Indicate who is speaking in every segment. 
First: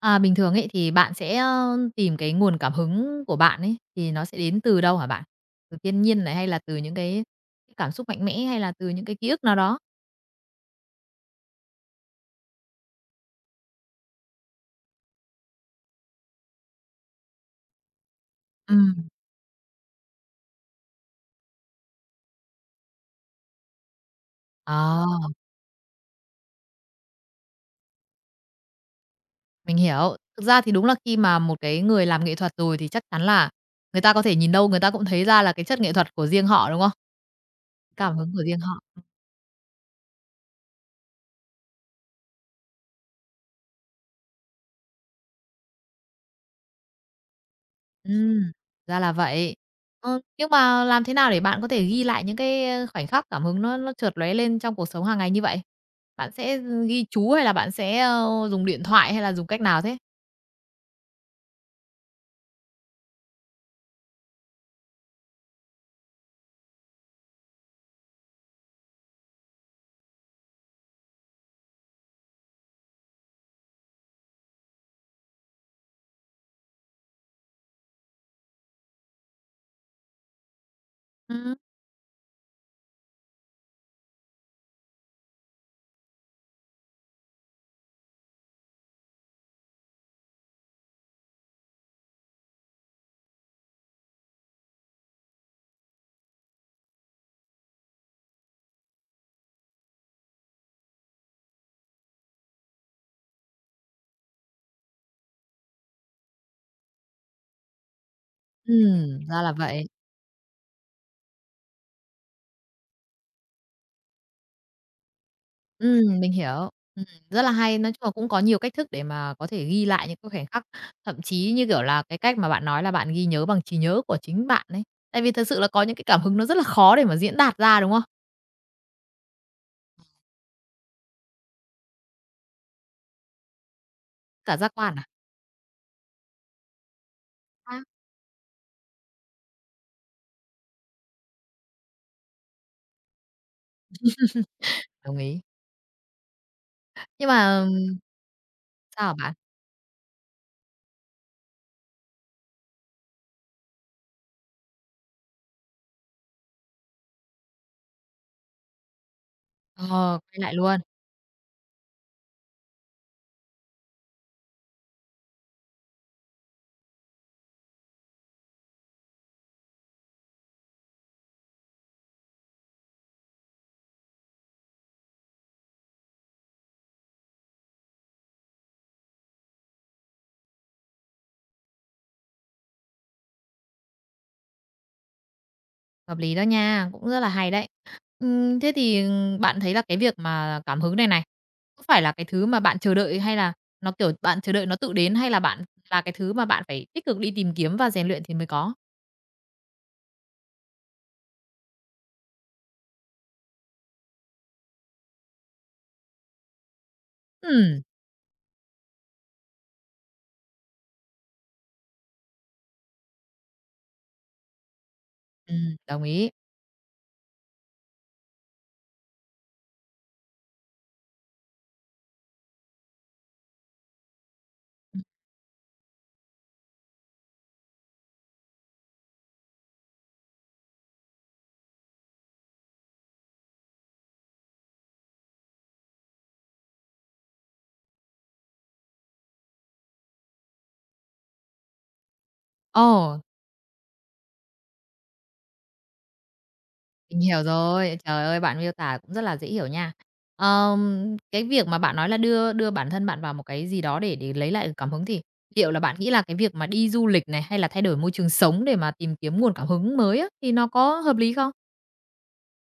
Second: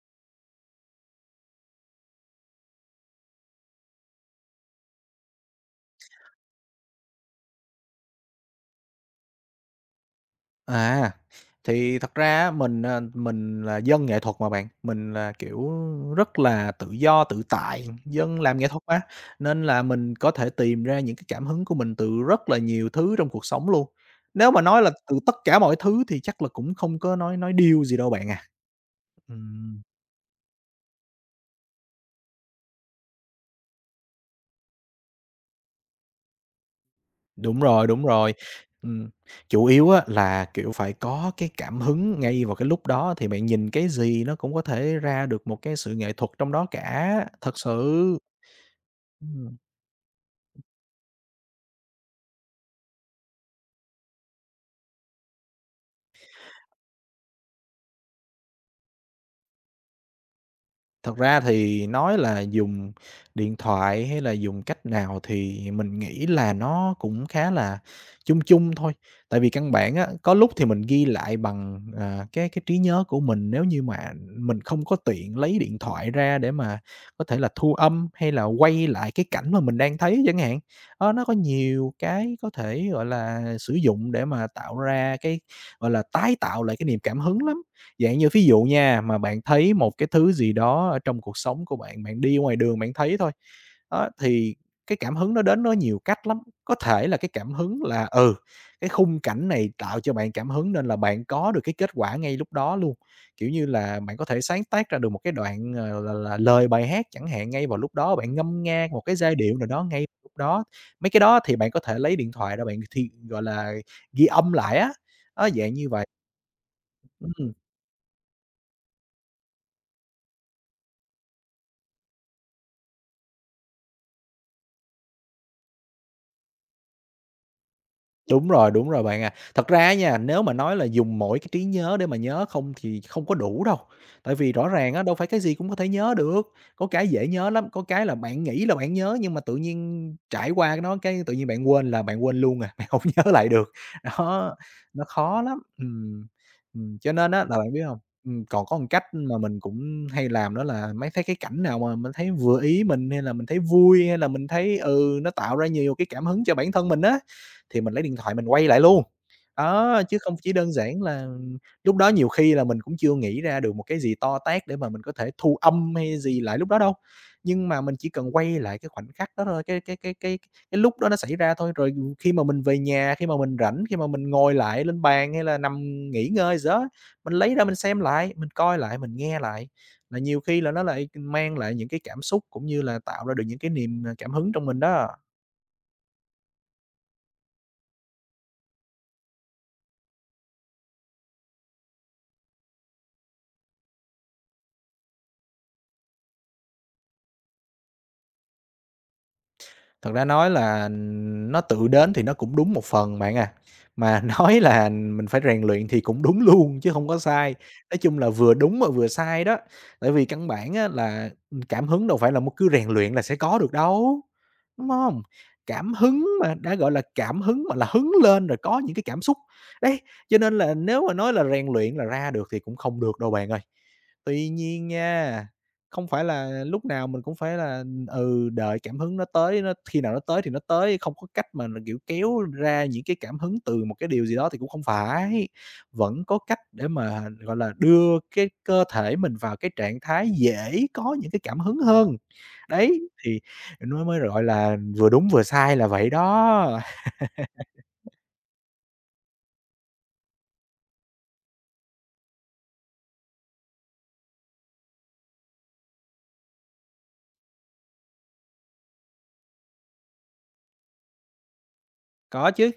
Speaker 1: À, bình thường ấy thì bạn sẽ, tìm cái nguồn cảm hứng của bạn ấy, thì nó sẽ đến từ đâu hả bạn? Từ thiên nhiên này, hay là từ những cái cảm xúc mạnh mẽ, hay là từ những cái ký ức nào đó?
Speaker 2: À, thì thật ra á mình là dân nghệ thuật mà bạn, mình là, kiểu, rất là tự do tự tại, dân làm nghệ thuật á
Speaker 1: Ừm.
Speaker 2: nên là mình có thể tìm ra những cái cảm hứng của mình từ rất là nhiều thứ trong cuộc sống luôn. Nếu mà
Speaker 1: Ờ,
Speaker 2: nói là từ tất cả mọi thứ thì chắc là cũng không có nói điêu gì đâu bạn à.
Speaker 1: mình
Speaker 2: Ừm.
Speaker 1: hiểu. Thực ra thì đúng là khi mà một cái người làm nghệ thuật rồi thì chắc chắn là người ta có thể nhìn đâu người ta cũng thấy ra là cái chất nghệ thuật của riêng họ, đúng không?
Speaker 2: Đúng rồi, đúng
Speaker 1: Cảm hứng
Speaker 2: rồi.
Speaker 1: của riêng họ.
Speaker 2: Ừm, chủ yếu á là, kiểu, phải có cái cảm hứng ngay vào cái lúc đó thì bạn nhìn cái gì nó cũng có thể ra được một cái sự nghệ thuật trong đó cả, thật sự.
Speaker 1: Ừm, ra là vậy.
Speaker 2: Ừm.
Speaker 1: Ờ, nhưng mà làm thế nào để bạn có thể ghi lại những cái, khoảnh khắc cảm hứng nó chợt lóe lên trong cuộc sống hàng ngày như vậy? Bạn sẽ ghi chú hay là bạn sẽ, dùng điện thoại hay là dùng cách nào thế?
Speaker 2: Thật ra thì nói là dùng điện thoại hay là dùng cách nào thì mình nghĩ là nó cũng khá là chung chung thôi. Tại vì căn bản á, có lúc thì mình ghi lại bằng, cái trí nhớ của mình nếu như mà mình không có tiện lấy điện thoại ra để mà có thể là thu âm hay là quay lại cái cảnh mà mình đang thấy chẳng hạn. Ơ, nó có
Speaker 1: Ừm.
Speaker 2: nhiều cái có thể, gọi là, sử dụng để mà tạo ra cái, gọi là, tái tạo lại cái niềm cảm hứng lắm. Dạng như ví dụ nha, mà bạn thấy một cái thứ gì đó ở trong cuộc sống của bạn, bạn đi ngoài đường bạn thấy thôi, đó, thì cái cảm hứng nó đến nó nhiều cách lắm. Có thể là cái cảm hứng là, cái khung cảnh này tạo cho bạn cảm hứng nên là bạn có được cái kết quả ngay lúc đó luôn. Kiểu như là, bạn có thể sáng tác ra được một cái đoạn, là lời bài hát chẳng hạn, ngay vào lúc đó bạn ngâm nga một cái giai
Speaker 1: Ra là
Speaker 2: điệu nào đó
Speaker 1: vậy.
Speaker 2: ngay lúc đó. Mấy cái đó thì bạn có thể lấy điện thoại ra bạn thi gọi là, ghi âm lại á, đó, dạng như vậy.
Speaker 1: Mình hiểu. Rất là
Speaker 2: Ừm.
Speaker 1: hay. Nói chung là cũng có nhiều cách thức để mà có thể ghi lại những cái khoảnh khắc, thậm chí, như kiểu là, cái cách mà bạn nói là bạn ghi nhớ bằng trí nhớ của chính bạn ấy. Tại vì thật sự là có những cái cảm hứng nó rất là khó để mà diễn đạt ra, đúng không?
Speaker 2: Đúng rồi bạn à. Thật ra á nha, nếu mà nói là dùng mỗi cái trí nhớ để mà nhớ không thì không có đủ đâu. Tại vì
Speaker 1: Cả
Speaker 2: rõ
Speaker 1: giác quan
Speaker 2: ràng á,
Speaker 1: à?
Speaker 2: đâu phải cái gì cũng có thể nhớ được, có cái dễ nhớ lắm,
Speaker 1: À.
Speaker 2: có cái là bạn nghĩ là bạn nhớ nhưng mà tự nhiên trải qua nó cái tự nhiên bạn quên là bạn quên luôn à, bạn không nhớ lại được. Đó, nó
Speaker 1: Đồng ý.
Speaker 2: khó lắm. Cho
Speaker 1: Nhưng
Speaker 2: nên á là
Speaker 1: mà
Speaker 2: bạn biết không? Còn có một cách
Speaker 1: sao hả bạn?
Speaker 2: mà mình cũng hay làm đó là mấy thấy cái cảnh nào mà mình thấy vừa ý mình hay là mình thấy vui hay là mình thấy, nó tạo ra nhiều cái cảm hứng cho bản thân mình á thì mình lấy điện thoại mình quay lại luôn.
Speaker 1: Ờ,
Speaker 2: Đó, chứ không
Speaker 1: quay
Speaker 2: chỉ
Speaker 1: lại
Speaker 2: đơn
Speaker 1: luôn,
Speaker 2: giản là lúc đó nhiều khi là mình cũng chưa nghĩ ra được một cái gì to tát để mà mình có thể thu âm hay gì lại lúc đó đâu. Nhưng mà mình chỉ cần quay lại cái khoảnh khắc đó thôi, cái lúc đó nó xảy ra thôi, rồi khi mà mình về nhà, khi mà mình rảnh, khi mà mình ngồi lại lên bàn hay là nằm nghỉ ngơi gì đó, mình lấy ra mình xem lại, mình coi lại, mình nghe lại, là nhiều khi là nó lại mang lại những cái cảm xúc cũng như là tạo ra được những cái niềm, cảm hứng trong mình đó.
Speaker 1: hợp lý đó nha, cũng rất là hay đấy. Thế thì bạn thấy là cái việc mà cảm hứng này này, có phải là cái thứ mà bạn chờ đợi hay là nó, kiểu, bạn chờ đợi nó tự đến hay là bạn là cái thứ mà bạn phải tích cực đi tìm kiếm và rèn luyện thì mới có?
Speaker 2: Thật ra nói là nó tự đến thì nó cũng đúng một phần bạn à, mà nói là mình phải rèn luyện thì cũng đúng luôn chứ không có sai.
Speaker 1: Ừm,
Speaker 2: Nói chung là vừa đúng mà vừa sai đó, tại vì căn bản á là, cảm hứng đâu phải là một cứ rèn luyện là sẽ có được đâu, đúng không? Cảm
Speaker 1: đồng
Speaker 2: hứng
Speaker 1: ý.
Speaker 2: mà, đã gọi là cảm hứng mà là hứng lên rồi có những cái cảm xúc. Đấy, cho nên là nếu mà nói là rèn luyện là ra được thì cũng không được đâu bạn ơi. Tuy nhiên
Speaker 1: Ừm.
Speaker 2: nha, không phải là lúc nào mình cũng phải là đợi cảm hứng nó tới, nó khi nào nó tới thì nó tới, không có cách mà, là kiểu, kéo ra những cái cảm hứng từ một cái điều gì đó thì cũng không phải. Vẫn có cách để mà, gọi là, đưa cái cơ thể mình vào cái trạng thái dễ có những cái cảm hứng hơn. Đấy,
Speaker 1: Ờ.
Speaker 2: thì nó mới, gọi là, vừa đúng vừa sai là vậy đó.
Speaker 1: Mình hiểu rồi. Trời ơi, bạn miêu tả cũng rất là dễ hiểu nha. Cái việc mà bạn nói là đưa đưa bản thân bạn vào một cái gì đó để lấy lại cảm hứng thì liệu là bạn nghĩ là cái việc mà đi du lịch này, hay là thay đổi môi trường sống để mà tìm kiếm nguồn cảm hứng mới á, thì nó có hợp lý không?
Speaker 2: Có chứ,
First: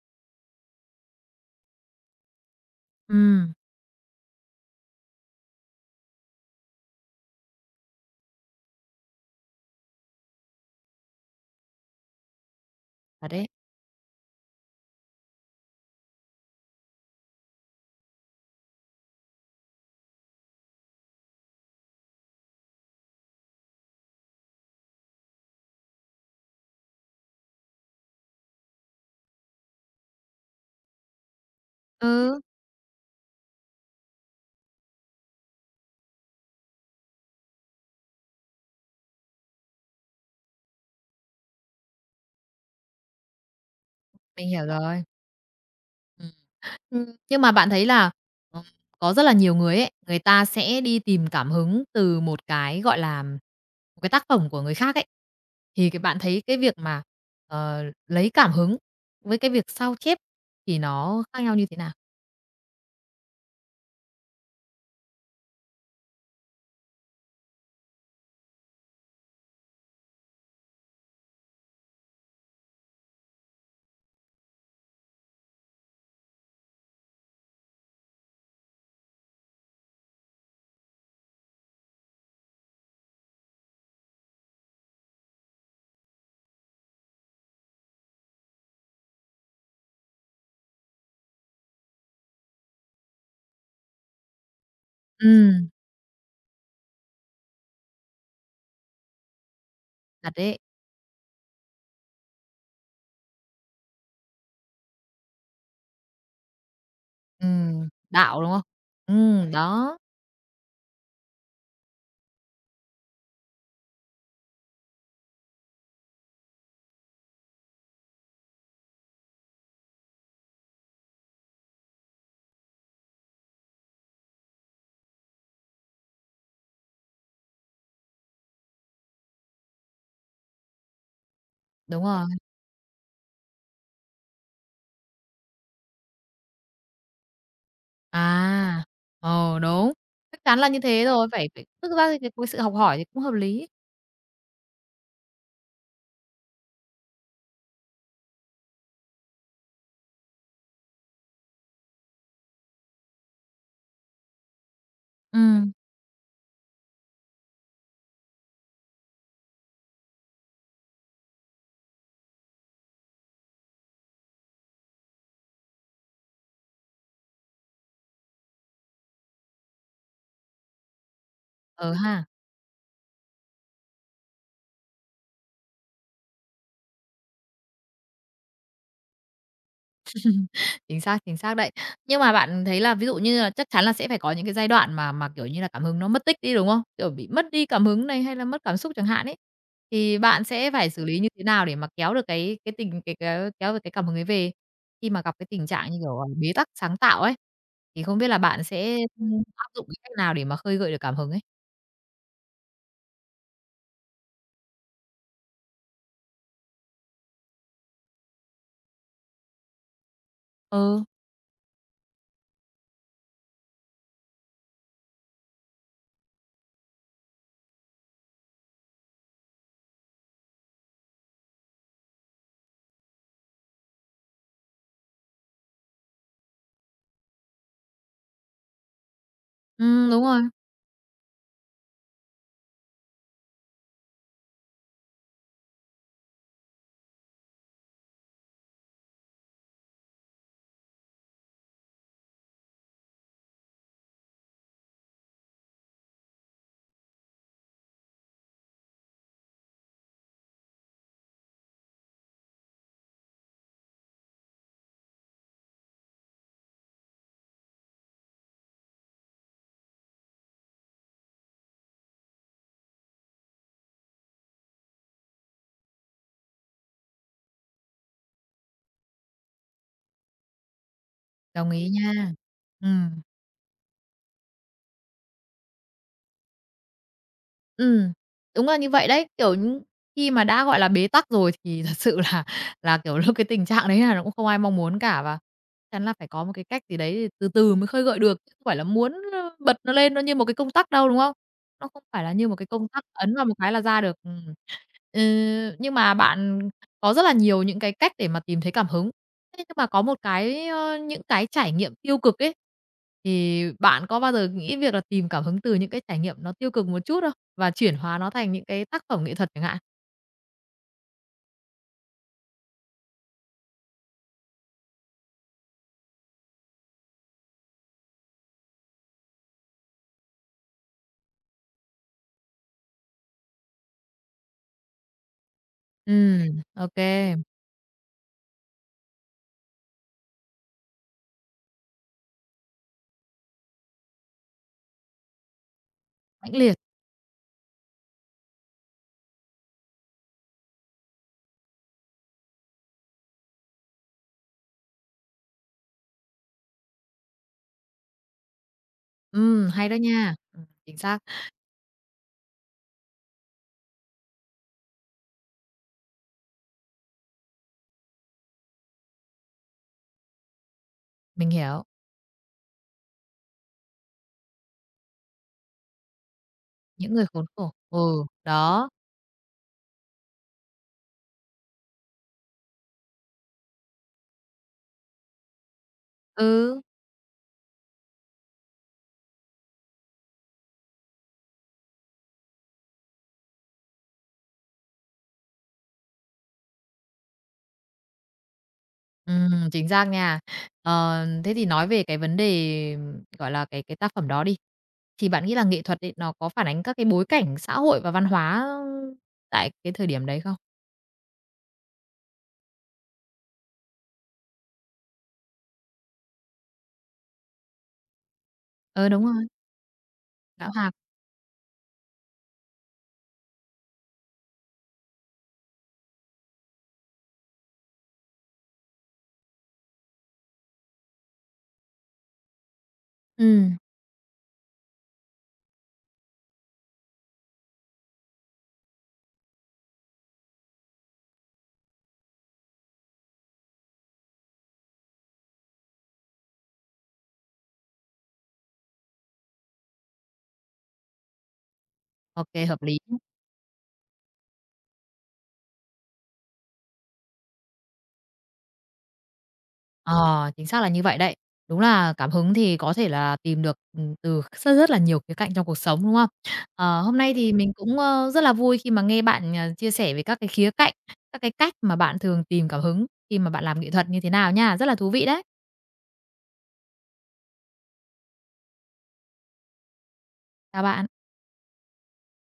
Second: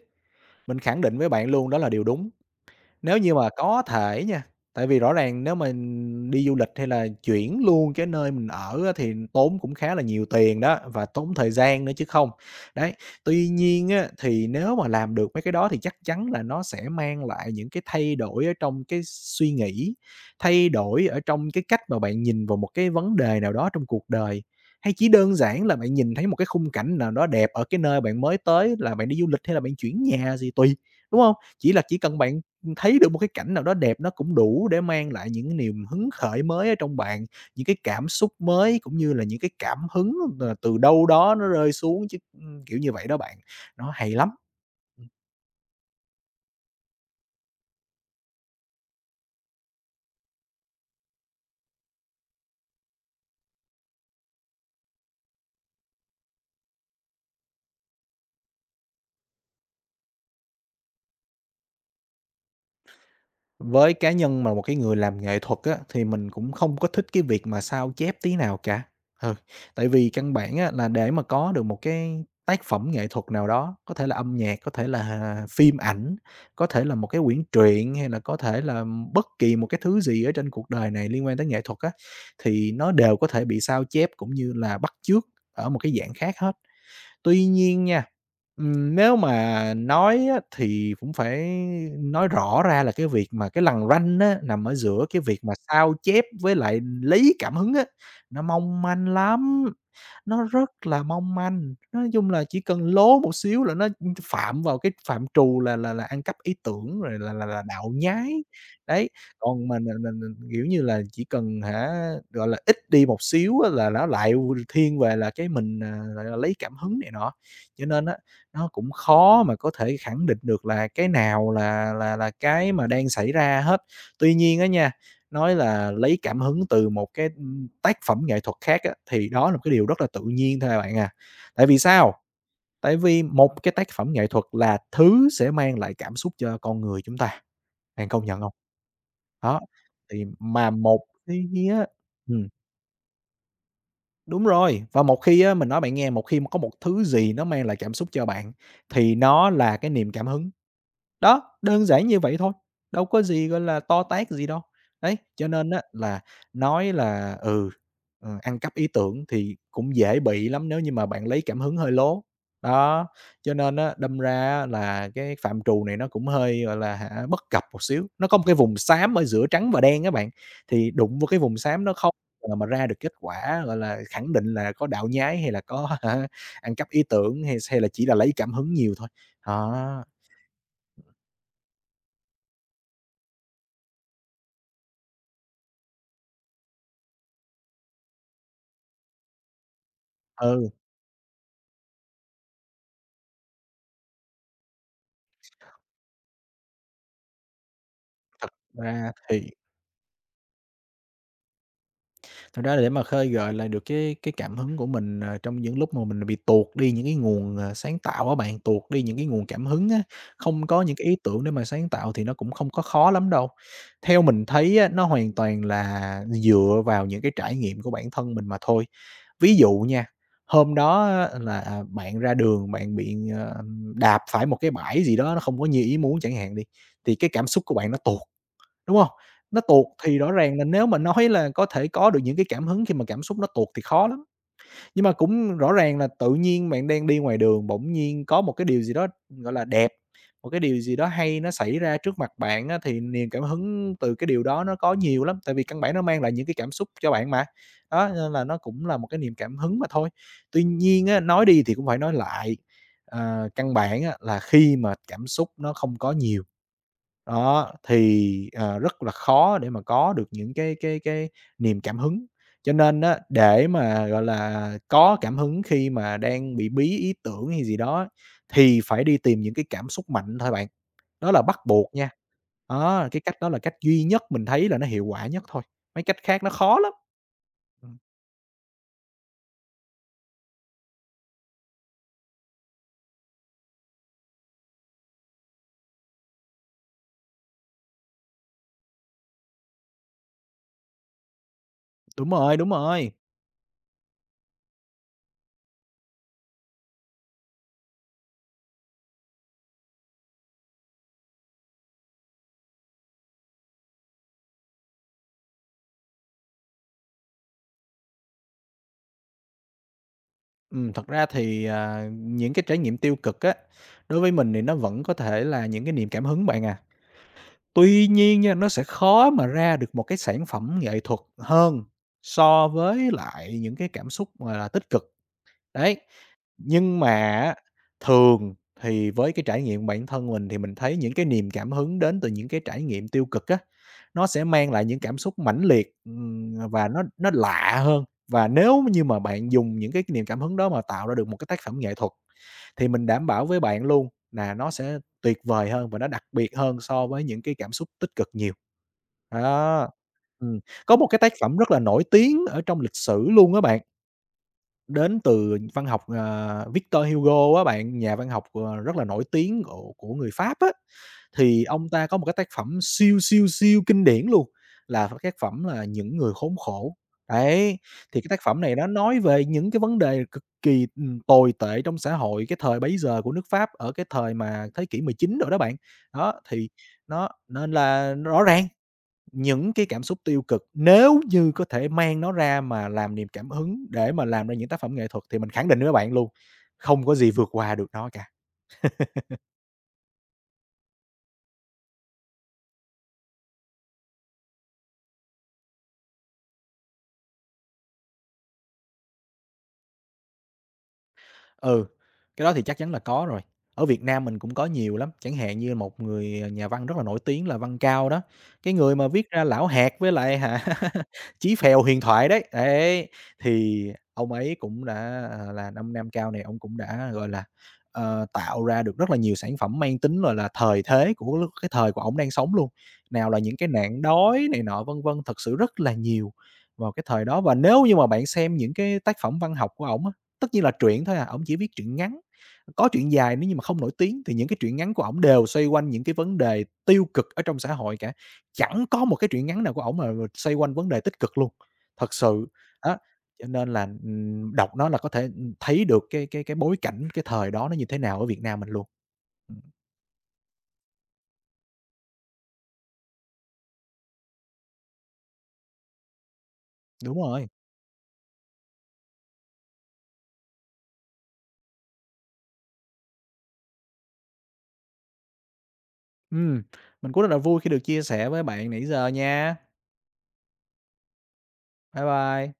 Speaker 2: mình khẳng định với bạn luôn đó là điều đúng.
Speaker 1: Ừ,
Speaker 2: Nếu như mà có thể nha, tại vì rõ ràng nếu mình đi du lịch hay là chuyển luôn cái nơi mình ở á thì tốn cũng khá là nhiều tiền đó, và tốn thời gian nữa chứ không. Đấy,
Speaker 1: thật đấy.
Speaker 2: tuy nhiên á, thì nếu mà làm được mấy cái đó thì chắc chắn là nó sẽ mang lại những cái thay đổi ở trong cái suy nghĩ, thay đổi ở trong cái cách mà bạn nhìn vào một cái vấn đề nào đó trong cuộc đời. Hay chỉ đơn giản là bạn nhìn thấy một cái khung cảnh nào đó đẹp ở cái nơi bạn mới tới là bạn đi du lịch hay là bạn chuyển nhà gì tùy, đúng không? Chỉ là chỉ cần
Speaker 1: Ừ,
Speaker 2: bạn thấy được một cái cảnh nào đó đẹp nó cũng đủ để mang lại những cái niềm hứng khởi mới ở trong bạn, những cái cảm xúc mới cũng như là những cái cảm hứng, từ đâu đó nó rơi xuống chứ, kiểu như vậy đó bạn, nó hay lắm.
Speaker 1: mình hiểu rồi. Nhưng mà bạn thấy là, ờ, có rất là nhiều người ấy, người ta sẽ đi tìm cảm hứng từ một cái, gọi là, một cái tác phẩm của người khác ấy. Thì cái bạn thấy cái việc mà, lấy cảm hứng với cái việc sao chép thì nó khác nhau như thế nào?
Speaker 2: Với cá nhân mà một cái người làm nghệ thuật á, thì mình cũng không có thích cái việc mà sao chép tí nào cả. Ừ, tại vì căn bản á, là để mà có được một cái tác phẩm nghệ thuật nào đó, có thể là âm nhạc, có thể là phim ảnh, có thể là một cái quyển truyện hay là có thể là bất kỳ một cái thứ gì ở trên cuộc đời này liên quan tới nghệ thuật á, thì nó đều có thể bị sao chép cũng như là bắt chước ở một cái dạng khác hết. Tuy nhiên nha, nếu mà nói á thì cũng phải nói rõ ra là cái việc mà cái lằn ranh á, nằm ở giữa cái việc mà
Speaker 1: Ừm,
Speaker 2: sao chép với lại lấy cảm hứng á, nó mong manh lắm.
Speaker 1: thật
Speaker 2: Nó
Speaker 1: đấy.
Speaker 2: rất là mong manh, nói chung là chỉ cần lố một xíu là nó phạm vào cái phạm trù là ăn cắp ý tưởng rồi là đạo nhái.
Speaker 1: Đạo, đúng không?
Speaker 2: Đấy, còn mình mình
Speaker 1: Đó,
Speaker 2: mình mình, kiểu như là, chỉ cần hả, gọi là, ít đi một xíu á là nó lại thiên về là cái mình, gọi là, lấy cảm hứng này nọ. Cho nên á, nó cũng khó mà có thể khẳng định được là cái nào là cái mà đang xảy ra hết. Tuy nhiên á nha. Nói là lấy cảm hứng từ một cái, tác phẩm nghệ thuật khác á, thì đó là một cái điều rất là tự nhiên thôi à bạn à. Tại vì
Speaker 1: đúng
Speaker 2: sao?
Speaker 1: rồi.
Speaker 2: Tại vì một cái tác phẩm nghệ thuật là thứ sẽ mang lại cảm xúc cho con người chúng ta, bạn công nhận không?
Speaker 1: À, ờ,
Speaker 2: Đó,
Speaker 1: đúng,
Speaker 2: thì
Speaker 1: chắc chắn là
Speaker 2: mà
Speaker 1: như thế
Speaker 2: một
Speaker 1: rồi, phải
Speaker 2: cái
Speaker 1: phải
Speaker 2: á
Speaker 1: thực ra thì cái
Speaker 2: ừm,
Speaker 1: sự học hỏi thì cũng hợp lý.
Speaker 2: đúng rồi, và một khi á, mình nói bạn nghe, một khi mà có một thứ gì nó mang lại cảm xúc cho bạn thì nó là cái niềm cảm hứng. Đó, đơn giản như vậy thôi, đâu có gì, gọi là, to tát gì đâu. Đấy, cho nên
Speaker 1: Ừm,
Speaker 2: á là nói là, ăn cắp ý tưởng thì cũng dễ bị lắm nếu như mà bạn lấy cảm hứng hơi lố. Đó, cho nên á, đâm ra á là cái phạm trù này nó cũng hơi, gọi là hả, bất cập một xíu. Nó có một cái vùng xám ở giữa trắng và đen á bạn, thì đụng vô cái vùng xám
Speaker 1: ừ ờ
Speaker 2: nó không
Speaker 1: ha.
Speaker 2: mà ra được kết quả, gọi là, khẳng định là có đạo nhái hay là có hả, ăn cắp ý tưởng hay hay là chỉ là lấy cảm hứng nhiều thôi. Đó,
Speaker 1: Chính xác đấy. Nhưng mà bạn thấy là ví dụ như là chắc chắn là sẽ phải có những cái giai đoạn mà, kiểu như là, cảm hứng nó mất tích đi, đúng không? Kiểu, bị mất đi cảm hứng này, hay là mất cảm xúc chẳng hạn ấy, thì bạn
Speaker 2: ừ.
Speaker 1: sẽ phải xử lý như thế nào để mà kéo được cái tình cái kéo kéo được cái cảm hứng ấy về khi mà gặp cái tình trạng như kiểu, bế tắc sáng tạo ấy? Thì không biết là
Speaker 2: Thật
Speaker 1: bạn sẽ,
Speaker 2: ra thì
Speaker 1: áp dụng cái cách nào để mà khơi gợi được cảm hứng ấy?
Speaker 2: thật ra là để mà khơi gợi lại được cái cảm hứng của mình, trong những lúc mà mình bị tuột đi những cái nguồn, sáng tạo á bạn, tuột đi những cái nguồn cảm hứng á, không có những
Speaker 1: Ừ,
Speaker 2: cái ý tưởng để mà sáng tạo thì nó cũng không có khó lắm đâu. Theo mình thấy á, nó hoàn toàn là dựa vào những cái trải nghiệm của bản thân mình mà thôi. Ví dụ nha, hôm đó á là, à, bạn ra đường bạn bị, đạp phải một cái bãi gì đó nó không có như ý muốn chẳng hạn đi, thì cái cảm xúc của bạn nó tuột. Đúng hông? Nó tuột thì
Speaker 1: đúng
Speaker 2: rõ
Speaker 1: rồi,
Speaker 2: ràng là nếu mà nói là có thể có được những cái cảm hứng khi mà cảm xúc nó tuột thì khó lắm. Nhưng mà cũng rõ ràng là tự nhiên bạn đang đi ngoài đường, bỗng nhiên có một cái điều gì đó, gọi là, đẹp, một cái điều gì đó hay nó xảy ra trước mặt bạn á, thì niềm cảm hứng từ cái điều đó nó có nhiều lắm, tại vì căn bản nó mang lại những cái cảm xúc cho bạn mà. Đó, nên là nó cũng là một cái niềm cảm hứng mà thôi. Tuy nhiên á, nói đi thì cũng phải nói lại, căn bản á là khi mà cảm xúc nó không có nhiều đó, thì, rất là khó để mà có được những cái niềm cảm hứng. Cho nên á, để mà, gọi là, có cảm hứng khi mà đang bị bí ý tưởng hay gì đó, thì phải đi tìm những cái cảm xúc mạnh thôi bạn, đó là bắt
Speaker 1: đồng ý
Speaker 2: buộc nha.
Speaker 1: nha. Ừ.
Speaker 2: Đó, cái cách đó là cách duy nhất mình thấy là nó hiệu quả nhất thôi, mấy cách khác nó khó lắm. Ừm,
Speaker 1: Ừm, đúng là như vậy đấy. Kiểu, khi mà đã, gọi là, bế tắc rồi thì thật sự là, kiểu, lúc cái tình trạng đấy là nó cũng không ai mong muốn cả và chắn là phải có một cái cách gì đấy để từ từ mới khơi gợi được, chứ không phải là muốn, bật nó lên nó như một cái công tắc đâu, đúng không? Nó không phải
Speaker 2: đúng
Speaker 1: là như một
Speaker 2: rồi,
Speaker 1: cái
Speaker 2: đúng
Speaker 1: công tắc
Speaker 2: rồi.
Speaker 1: ấn vào một cái là ra được. Ừm. Ừ, nhưng mà bạn có rất là nhiều những cái cách để mà tìm thấy cảm hứng. Thế nhưng mà có một cái, những cái trải nghiệm tiêu cực ấy, thì bạn có bao giờ nghĩ việc là tìm cảm hứng từ những cái trải nghiệm nó tiêu cực một chút không? Và chuyển hóa nó thành những cái tác phẩm nghệ thuật chẳng hạn.
Speaker 2: Thật ra thì, à, những cái trải nghiệm tiêu cực á, đối với mình thì nó vẫn có thể là những cái niềm cảm hứng bạn à. Tuy nhiên nha, nó sẽ khó mà ra được một cái sản phẩm nghệ thuật hơn so với lại những cái cảm xúc, mà là, tích cực. Đấy,
Speaker 1: Ừm, ô
Speaker 2: nhưng mà á, thường thì với cái trải nghiệm bản thân mình thì mình thấy những cái niềm cảm hứng đến từ những cái trải nghiệm tiêu cực á, nó sẽ mang lại những cảm xúc mãnh liệt,
Speaker 1: mãnh liệt.
Speaker 2: và nó lạ hơn. Và nếu như mà bạn dùng những cái niềm cảm hứng đó mà tạo ra được một cái tác phẩm nghệ thuật, thì mình đảm bảo với bạn luôn là nó sẽ tuyệt vời hơn và nó đặc biệt hơn so với những cái cảm xúc tích cực nhiều.
Speaker 1: Hay
Speaker 2: Đó.
Speaker 1: đó nha.
Speaker 2: Ừm, có
Speaker 1: Chính
Speaker 2: một
Speaker 1: xác,
Speaker 2: cái tác phẩm rất là nổi tiếng ở trong lịch sử luôn á bạn. Đến từ văn học, Victor Hugo á bạn, nhà văn học, rất là nổi tiếng của người Pháp á.
Speaker 1: mình
Speaker 2: Thì
Speaker 1: hiểu,
Speaker 2: ông ta có một cái tác phẩm siêu, siêu, siêu kinh điển luôn, là tác phẩm là "Những người khốn khổ."
Speaker 1: những người khốn khổ.
Speaker 2: Đấy, thì
Speaker 1: Ừ,
Speaker 2: cái tác phẩm này nó
Speaker 1: đó,
Speaker 2: nói về những cái vấn đề cực kỳ, tồi tệ trong xã hội cái thời bấy giờ của nước Pháp ở cái thời mà thế kỷ 19 rồi đó bạn. Đó, thì
Speaker 1: ừ,
Speaker 2: nó nên là rõ ràng những cái cảm xúc tiêu cực nếu như có thể mang nó ra mà làm niềm cảm hứng để mà làm ra những tác phẩm nghệ thuật thì mình khẳng định với các bạn luôn, không có gì vượt qua được nó cả.
Speaker 1: chính xác nha. Ờ, thế thì nói về cái vấn đề, gọi là, cái tác phẩm đó đi, thì bạn nghĩ là nghệ thuật ấy, nó có phản ánh các cái bối cảnh xã hội và văn hóa tại cái thời điểm đấy không?
Speaker 2: Ừ, cái đó thì chắc chắn là có rồi. Ở Việt Nam mình cũng có nhiều lắm, chẳng hạn như một người, nhà văn rất là nổi tiếng là Văn Cao đó, cái người mà
Speaker 1: Ừ, đúng
Speaker 2: viết ra
Speaker 1: rồi,
Speaker 2: Lão Hạt với lại hả,
Speaker 1: bão hòa.
Speaker 2: Chí Phèo huyền thoại đấy, đấy, thì ông ấy cũng đã, là ông Nam Cao này, ông cũng đã, gọi là, tạo ra được rất là nhiều sản phẩm mang tính, gọi là, thời thế của lúc cái thời của ông đang sống luôn. Nào là những cái
Speaker 1: Ừm,
Speaker 2: nạn đói này nọ, vân vân, thật sự rất là nhiều vào cái thời đó. Và nếu như mà bạn xem những cái tác phẩm văn học của ổng. Tất nhiên là truyện thôi à, ổng chỉ viết truyện ngắn, có truyện dài nếu như mà không nổi tiếng thì những cái truyện ngắn của ổng đều xoay quanh những cái vấn đề tiêu cực ở trong xã hội cả, chẳng có một cái truyện ngắn nào của ổng mà xoay quanh vấn đề tích cực luôn, thật
Speaker 1: ô
Speaker 2: sự.
Speaker 1: hợp
Speaker 2: Đó,
Speaker 1: lý.
Speaker 2: cho nên là, đọc nó là có thể, thấy được cái cái bối cảnh cái thời đó nó như thế nào ở Việt Nam mình luôn. Ừm,
Speaker 1: Ờ, chính xác là như vậy đấy. Đúng là cảm hứng thì có thể là tìm được, từ rất rất là nhiều khía cạnh trong cuộc sống, đúng không? Ờ, hôm
Speaker 2: đúng
Speaker 1: nay
Speaker 2: rồi.
Speaker 1: thì mình cũng, rất là vui khi mà nghe bạn, chia sẻ về các cái khía cạnh, các cái cách mà bạn thường tìm cảm hứng khi mà bạn làm nghệ thuật như thế nào nha. Rất là thú vị đấy.
Speaker 2: Ừm, mình cũng rất là vui khi được chia sẻ với bạn nãy giờ nha.
Speaker 1: Chào bạn.
Speaker 2: Bye bye.